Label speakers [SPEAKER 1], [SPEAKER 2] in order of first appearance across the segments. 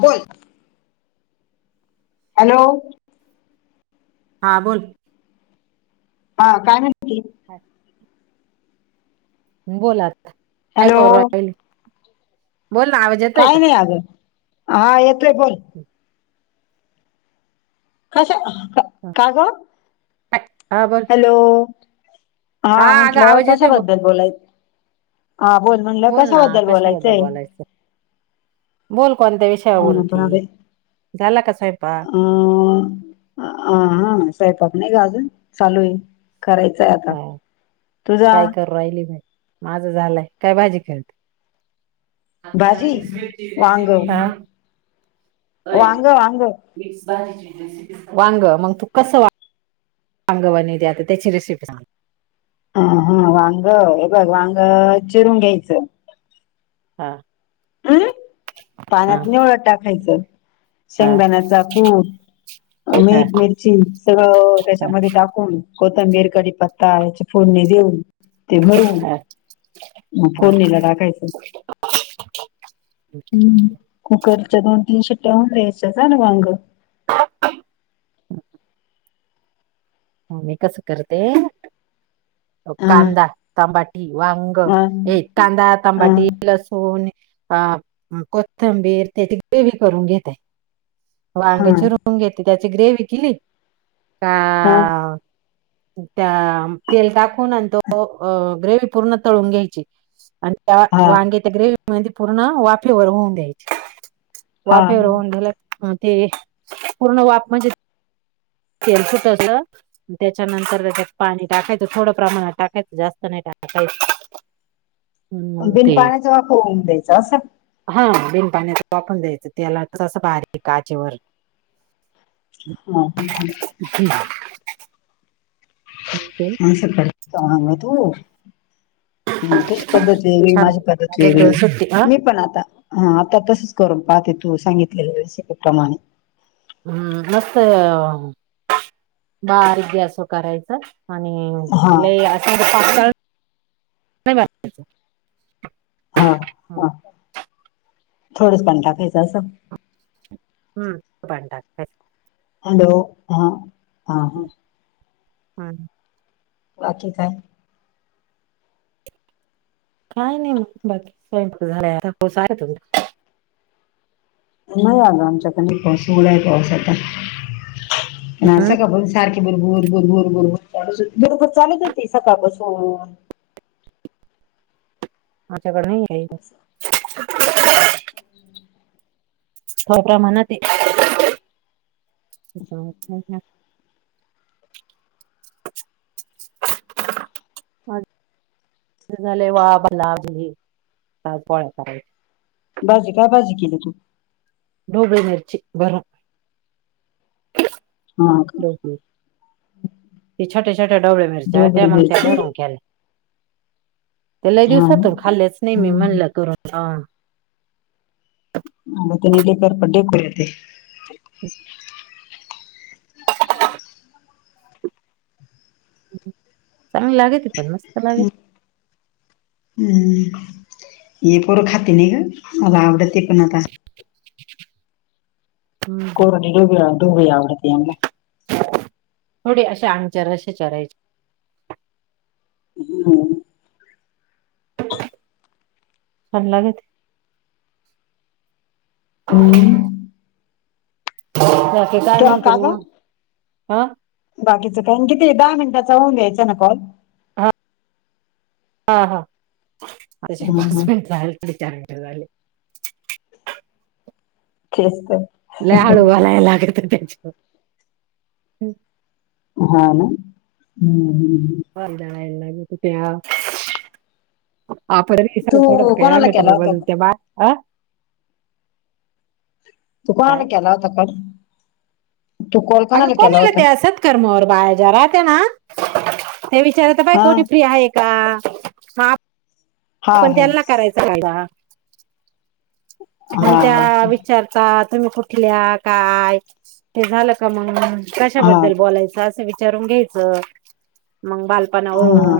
[SPEAKER 1] बोल. हॅलो.
[SPEAKER 2] हां बोल.
[SPEAKER 1] हा काय म्हती
[SPEAKER 2] [unintelligible] बोलात काय
[SPEAKER 1] हॅलो
[SPEAKER 2] करूल बोल ना आवज
[SPEAKER 1] काही नाही आगं हा येते बोल.
[SPEAKER 2] ह.
[SPEAKER 1] कश
[SPEAKER 2] हा.
[SPEAKER 1] काग
[SPEAKER 2] हा बर.
[SPEAKER 1] हॅलो हा म्हटलं
[SPEAKER 2] आवाज येतोय बघ
[SPEAKER 1] कशबद्दल बोलाय. हा बोल म्हणलं
[SPEAKER 2] ना
[SPEAKER 1] कशाबद्दल
[SPEAKER 2] कशाबद्दल
[SPEAKER 1] बोलायचंय.
[SPEAKER 2] बोलायचं बोल कोणत्या विषयावर
[SPEAKER 1] हो ना
[SPEAKER 2] बोलती झाला का स्वयंपा
[SPEAKER 1] अ हा स्वयंपाक नाही ग अजून चालू आहे. करायचंय आता
[SPEAKER 2] हा.
[SPEAKER 1] तुझा
[SPEAKER 2] काय करू राहिली म माझं झालंय काय भाजी खेळते. आता
[SPEAKER 1] भाजी
[SPEAKER 2] आम् स्टची रेसिपी
[SPEAKER 1] वाांग वाांग.
[SPEAKER 2] वांग मग तू कस वा अंगवाणी द्या आता त्याची रिसिपी सगली
[SPEAKER 1] ह हा वांग हे बघ वांग चिरून घ्यायचं
[SPEAKER 2] हा
[SPEAKER 1] हम्म?
[SPEAKER 2] हा,
[SPEAKER 1] पाण्यात निवळं टाकायचं
[SPEAKER 2] हा,
[SPEAKER 1] शेंगदाण्याचा कूप मीठ
[SPEAKER 2] हा,
[SPEAKER 1] मिरची सगळं
[SPEAKER 2] हा,
[SPEAKER 1] त्याच्यामध्ये टाकून कोतंबीर कडी पत्ता याच्या फोडणी देऊन ते भरून
[SPEAKER 2] हा,
[SPEAKER 1] आस फोडणी ला टाकायचं
[SPEAKER 2] अच्
[SPEAKER 1] कुकरच्या दोन-तीन शिट्ट्या होऊन द्यायच्या झालं वांग
[SPEAKER 2] मी कसं करते
[SPEAKER 1] हा
[SPEAKER 2] कांदा तांबाट वांग
[SPEAKER 1] हा
[SPEAKER 2] एक कांदा
[SPEAKER 1] हा
[SPEAKER 2] तंबाटी लसूण अ कोथंबीर त्याची ग्रेवी करून घेतय वांग्याची
[SPEAKER 1] हा
[SPEAKER 2] रुंग घेते त्याची ग्रेवी केली का
[SPEAKER 1] हा
[SPEAKER 2] त्या तेल टाकून तो ग्रे पूर्ण तळून घ्यायचे त्या
[SPEAKER 1] हा
[SPEAKER 2] वांग्याचे ग्रेवी म पूर्ण वाफेवर होऊन द्यायचे
[SPEAKER 1] हा
[SPEAKER 2] वाफेवर होऊन द्याला ह ते पूर्ण वाप म्हणजे तेल्सटर त्याच्यानंतर त्याच्यात पाणी टाकायचं थोडं प्रमाणात टाकायचं जास्त नाही टाकायचं. मग
[SPEAKER 1] बिन
[SPEAKER 2] ते
[SPEAKER 1] पाण्याचा वा खऊन द्यायचा अस असं.
[SPEAKER 2] हा बिन पाण्या वापरून द्यायचं त्याला तसं भारी काचेवर
[SPEAKER 1] ह हम् हम्.
[SPEAKER 2] [unintelligible] हो ते
[SPEAKER 1] ंग तू हम् तुझ पद्धत वेगळी
[SPEAKER 2] छान
[SPEAKER 1] माझी पद्धत
[SPEAKER 2] एक दोन
[SPEAKER 1] वेगळी
[SPEAKER 2] सुट्टी अ
[SPEAKER 1] मी पण आता हा आता तसच करून पाहते तू सांगितलेलंप्रमाणे
[SPEAKER 2] हम्म मस्त ना आरोग्य असं करायचं आणि
[SPEAKER 1] हा.
[SPEAKER 2] लय असं पातळ नाही बा
[SPEAKER 1] हा हा थोडच पण टाकायचं असं
[SPEAKER 2] हम् पाणी टाकायचं
[SPEAKER 1] हॅलो ह हा हा
[SPEAKER 2] हम्
[SPEAKER 1] बाकी काय
[SPEAKER 2] काय नाही मग बाकी स्वयंू झा आ हो सार तुम
[SPEAKER 1] नाही आलं आमच्याक पाऊस उघड आहे पाऊस आता पण
[SPEAKER 2] हम्म,
[SPEAKER 1] असं का बोल सारखे बरबर बरबर बरबर बरोबर चालूत होती सकाळपासून
[SPEAKER 2] माझ्याकड नाही आहे
[SPEAKER 1] हम्म
[SPEAKER 2] थो प्रमाणात
[SPEAKER 1] हम्
[SPEAKER 2] अ झाले वाला पोळ्या करायची
[SPEAKER 1] बाजी काय बाजी केली तू
[SPEAKER 2] ढोबळी मिरची भरून
[SPEAKER 1] हा का
[SPEAKER 2] ती छोटे छोटेडबळे मिरचे त्या
[SPEAKER 1] ढोबळी
[SPEAKER 2] मग त्या
[SPEAKER 1] मिरची
[SPEAKER 2] निरून केले त्याला
[SPEAKER 1] हा ना
[SPEAKER 2] दिवसातून खाल्लेच नाही मी
[SPEAKER 1] हम्म
[SPEAKER 2] म्हणलं करून
[SPEAKER 1] हा त्याने ते करपट ढेकर येते
[SPEAKER 2] ह चांगली लागे ते पण मस्त लागे
[SPEAKER 1] हम्म ये पोरं खाते नाही ग मला आवडते पण आता
[SPEAKER 2] हम्म
[SPEAKER 1] कोरडी डोब ढोबळी आवडतीया.
[SPEAKER 2] थोडी अशा आंगचरशे चरायचे.
[SPEAKER 1] [inaudible] [inaudible]
[SPEAKER 2] छान लागे ते
[SPEAKER 1] हम्म
[SPEAKER 2] बाकी काय
[SPEAKER 1] का
[SPEAKER 2] म्हणते
[SPEAKER 1] का ग
[SPEAKER 2] मग हा
[SPEAKER 1] बाकीचं टाइम किती आहे. दहा मिनिटाचा होऊन द्यायचा ना कॉल
[SPEAKER 2] ह हा हा तुझे
[SPEAKER 1] हा हा
[SPEAKER 2] पाच मिनट झाले. चार मिनटं झाले.
[SPEAKER 1] तेच तर
[SPEAKER 2] लई हळू बोलायला लागत त्याच्यात
[SPEAKER 1] हा ना हम्म हम्म
[SPEAKER 2] हल जाला एना क तुत आपण आहे
[SPEAKER 1] तू
[SPEAKER 2] थोडं थोडं खाऊया
[SPEAKER 1] कोणाला
[SPEAKER 2] का
[SPEAKER 1] केला होता
[SPEAKER 2] त्यांच्यासोबत भाकर
[SPEAKER 1] तू कोणाला
[SPEAKER 2] काय
[SPEAKER 1] केला होता काण
[SPEAKER 2] अगं कोणा आला ते असत कर्मवर बाहे जरा ते ना ते विचारता बाइ
[SPEAKER 1] हा
[SPEAKER 2] कोणी फ्री आहे. का हा
[SPEAKER 1] हा
[SPEAKER 2] पण
[SPEAKER 1] हा
[SPEAKER 2] त्यांना करायचा कायदा म्हण
[SPEAKER 1] हा
[SPEAKER 2] त्या विचारता तुम्ही कुठल्या काय? हे झालं का मग
[SPEAKER 1] हा हा
[SPEAKER 2] कशाबद्दल बोलायचं असं विचारून घ्यायचं मग बाल [unintelligible]
[SPEAKER 1] हा हा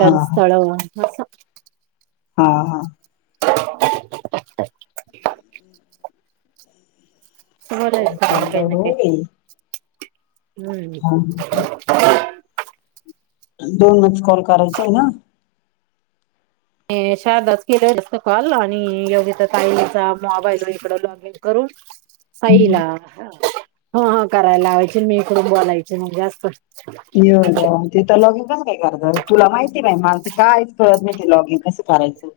[SPEAKER 1] हा हा हा हा.
[SPEAKER 2] [inaudible] बर
[SPEAKER 1] सकाळी चाललं
[SPEAKER 2] काही
[SPEAKER 1] हो
[SPEAKER 2] नाही
[SPEAKER 1] बाई
[SPEAKER 2] काही नाही
[SPEAKER 1] हा
[SPEAKER 2] हम्म
[SPEAKER 1] दोनच कॉल करायचे आहे ना
[SPEAKER 2] ते शारदाच केलं असत कॉल आणि योगीता ताईचा मोबाईल इकड हे करून साईला ह हा करायला लावायची मी इकडून बोलायच मग जास्त
[SPEAKER 1] ये देव ते तर लॉगिंग कसं काय करत तुला माहिती नाही मला तर काय कळत नाही लॉगिंग कसं करायचं.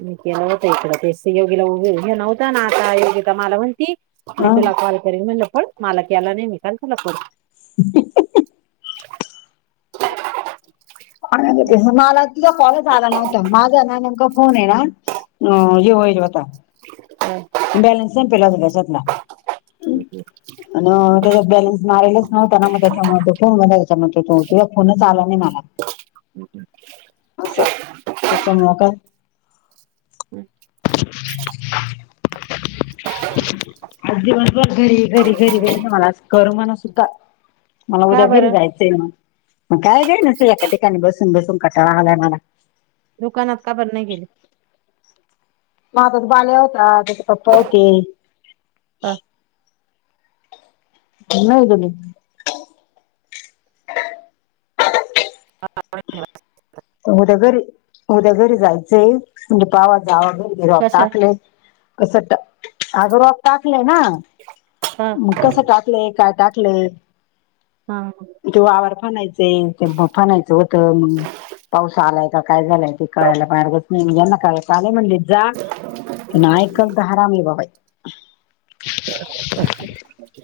[SPEAKER 2] मी केलं होत इकडं ते योगीला उभे घे नव्हता ना आता योगीता मला म्हटली. मी
[SPEAKER 1] अ
[SPEAKER 2] तुला कॉल करीन म्हनल पड मला केला नाही मी का तुला करू.
[SPEAKER 1] [inaudible]
[SPEAKER 2] [inaudible]
[SPEAKER 1] खाण्या ते मला तुझा कॉलच आला नव्हता माझा ना नेमका फोन आहे ना हे होईल होता.
[SPEAKER 2] [inaudible]
[SPEAKER 1] बॅलन्स नाही [unintelligible]
[SPEAKER 2] [inaudible]
[SPEAKER 1] अन त्याच्यात बॅलन्स मारलाच नव्हता ना मग त्याच्यामुळ फोन म त्याच्या म्हणत तो किंवा फोनच आला नाही मला असं त्याच्यामुळ
[SPEAKER 2] हम्म
[SPEAKER 1] दिवसभर घरी घरी घरी घरी मला अस करमणा सुद्धा मला उद्या
[SPEAKER 2] का
[SPEAKER 1] घरी
[SPEAKER 2] बरं
[SPEAKER 1] जायचं. मग काय काय नस एका ठिकाणी बसून बसून कटाळा आलाय मला
[SPEAKER 2] दुकानात का बर नाही गेले
[SPEAKER 1] हा बघ बाल्या होता त्याचे पप्पा होते.
[SPEAKER 2] ह
[SPEAKER 1] नव जणी.
[SPEAKER 2] ह्यवा [unintelligible]
[SPEAKER 1] उद्या घरी उद्या घरी जायचंय म्हणजे जावा जावा घरी निरोप
[SPEAKER 2] कशा
[SPEAKER 1] टाकले. कस टा अग्रह टाकले ना
[SPEAKER 2] ह
[SPEAKER 1] मग कस टाक टाकले का टाकले.
[SPEAKER 2] हा.
[SPEAKER 1] तो आववर फनायचे ते फनायचं होत मग. आलंय की काय झालंय ते कळायला पाहिजे की यांना काय पाणी म्हणजे जा नायकल तर हरामी हाय बाई.
[SPEAKER 2] अहं ओके.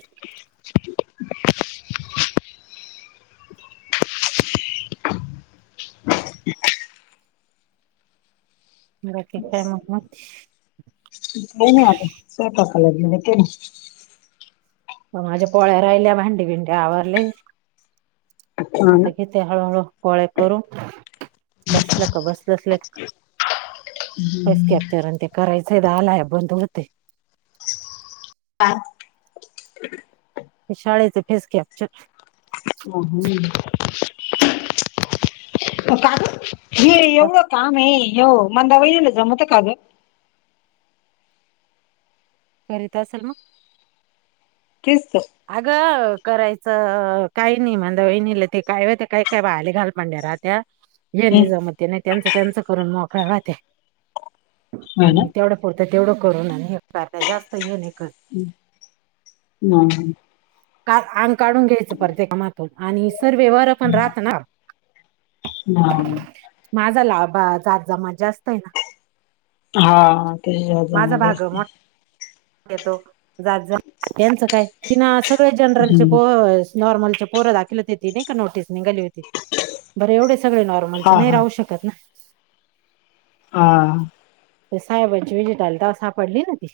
[SPEAKER 1] [unintelligible]
[SPEAKER 2] बाकी काय मग मग
[SPEAKER 1] काय नाय आता स्वयंपाक केलं.
[SPEAKER 2] माझ्या पोळ्या राहिल्या भांडी भिंडी आवरली
[SPEAKER 1] ना
[SPEAKER 2] आता घे हळूहळू पोळ्या करू बसलो का बसलो. कसले सस कॅप्चर ते करायच दहा ला ऍप बंद होते.
[SPEAKER 1] काय?
[SPEAKER 2] ते शाळेच केस कॅप्चर
[SPEAKER 1] [inaudible] हे एवढं काम आहे ये मंदा वयनीला जमतं का ग?
[SPEAKER 2] करीत असल मग
[SPEAKER 1] किस्त
[SPEAKER 2] अगं करायचं काही नाही मंदा वयणीला ते काय हो ते काय काय पाहिले घालपंढ्यारात त्या हे
[SPEAKER 1] हम्म.
[SPEAKER 2] नाही जमत नाही त्यांच त्यांच करून मोकळ राहते
[SPEAKER 1] होय ना
[SPEAKER 2] आणि तेवढ पुरत तेवढं करून आणि एक कारत जास्त हे नाय करत.
[SPEAKER 1] हम हम
[SPEAKER 2] का आंग काढून घ्यायचं प्रतेक कामातून आणि तर व्यवार पण राहत ना.
[SPEAKER 1] नाही
[SPEAKER 2] माझाला जात जामा जास्त आहे ना.
[SPEAKER 1] हा तची जमा
[SPEAKER 2] माझा भाग
[SPEAKER 1] जास्त
[SPEAKER 2] मोठा येतो जात जा त्यांचं काय की ना सगळे जनरलचे
[SPEAKER 1] हम्म
[SPEAKER 2] पो नॉर्मलचेच पोर दाखल होती ती नाय का नोटीस निघाली होती बरं एवढे सगळे नॉर्मलचे
[SPEAKER 1] हा
[SPEAKER 2] नाही
[SPEAKER 1] हा
[SPEAKER 2] राहू शक तर ना
[SPEAKER 1] हा.
[SPEAKER 2] तेव्हा साहेबांची व्हिजिट आली तेव्हा सापडली ना ती.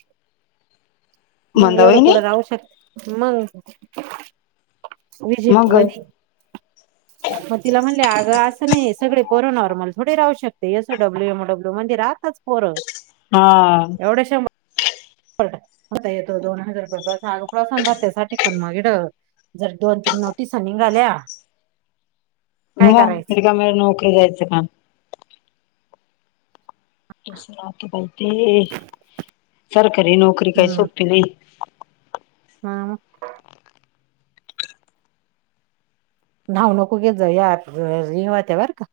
[SPEAKER 2] मग
[SPEAKER 1] मंदा
[SPEAKER 2] एवढं कुठ
[SPEAKER 1] वहिनी
[SPEAKER 2] राहू शकते मग. विजिट
[SPEAKER 1] मग
[SPEAKER 2] होती.
[SPEAKER 1] [inaudible]
[SPEAKER 2] मग तिला म्हणले आग अस नाही सगळे पोर नॉर्मल थोडे राहू शकते, अस S O W O W मध्ये राहतात. पोर.
[SPEAKER 1] आ
[SPEAKER 2] एवढ्याशा म होता येतो दोन हजार रुपये प्रवासान भात्यासाठी पण मग इड जर दोन तीन नोटीसा निघाल्या काय
[SPEAKER 1] हो
[SPEAKER 2] करायचं
[SPEAKER 1] तिचा मूळ नोकरी जायचं काम. कशी रात्र पळते सरकारी नोकरी काही सोपी नाही.
[SPEAKER 2] हा. नाव नको घेत जाऊ यात रिंग होते बर का.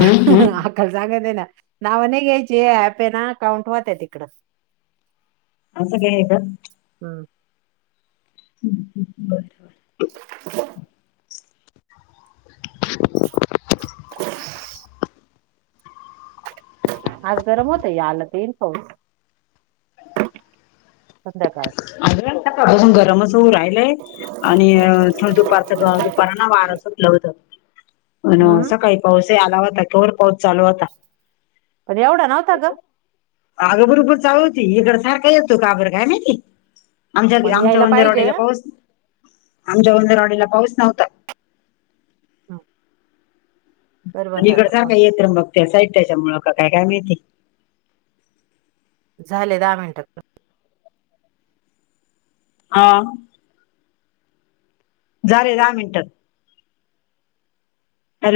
[SPEAKER 2] आह्
[SPEAKER 1] हम्म
[SPEAKER 2] हा
[SPEAKER 1] हम्म
[SPEAKER 2] अक्कला सांगते ना. नाव नाही घ्यायचे ऍप ये ना काउंट होतयेत तिकड.
[SPEAKER 1] असं काय आहे का?
[SPEAKER 2] हम्म
[SPEAKER 1] ह् बरोबर [inaudible]
[SPEAKER 2] [unintelligible] आज गरम होत आलं त येईन पाऊस संध्याकाळ
[SPEAKER 1] आग का सकाळ पासून गरमचं होऊ राहिलंय आणि स दुपारचं ग दुपाराना वार सुटलं होत.
[SPEAKER 2] हम्म
[SPEAKER 1] सकाळी पाऊसही आला होता कवर पाऊस चालू होता.
[SPEAKER 2] पण एवढा नव्हता ग
[SPEAKER 1] अगं भुरभुर चालू होती. इकड सारखा येतो काबर काय माहिती. आमच्या
[SPEAKER 2] पण
[SPEAKER 1] आमच्या
[SPEAKER 2] यायला पाहिजे
[SPEAKER 1] वंजरवाडीला पाऊस, आमच्या उंदरवाडीला पाऊस नव्हता.
[SPEAKER 2] हम
[SPEAKER 1] आणि इकड सारखा काय येत र मग त्या साई त्याच्यामुळ का काय काय माहिती
[SPEAKER 2] झाले दहा मिनिटात
[SPEAKER 1] आ झालेे दहा मिनिट. हॅलो.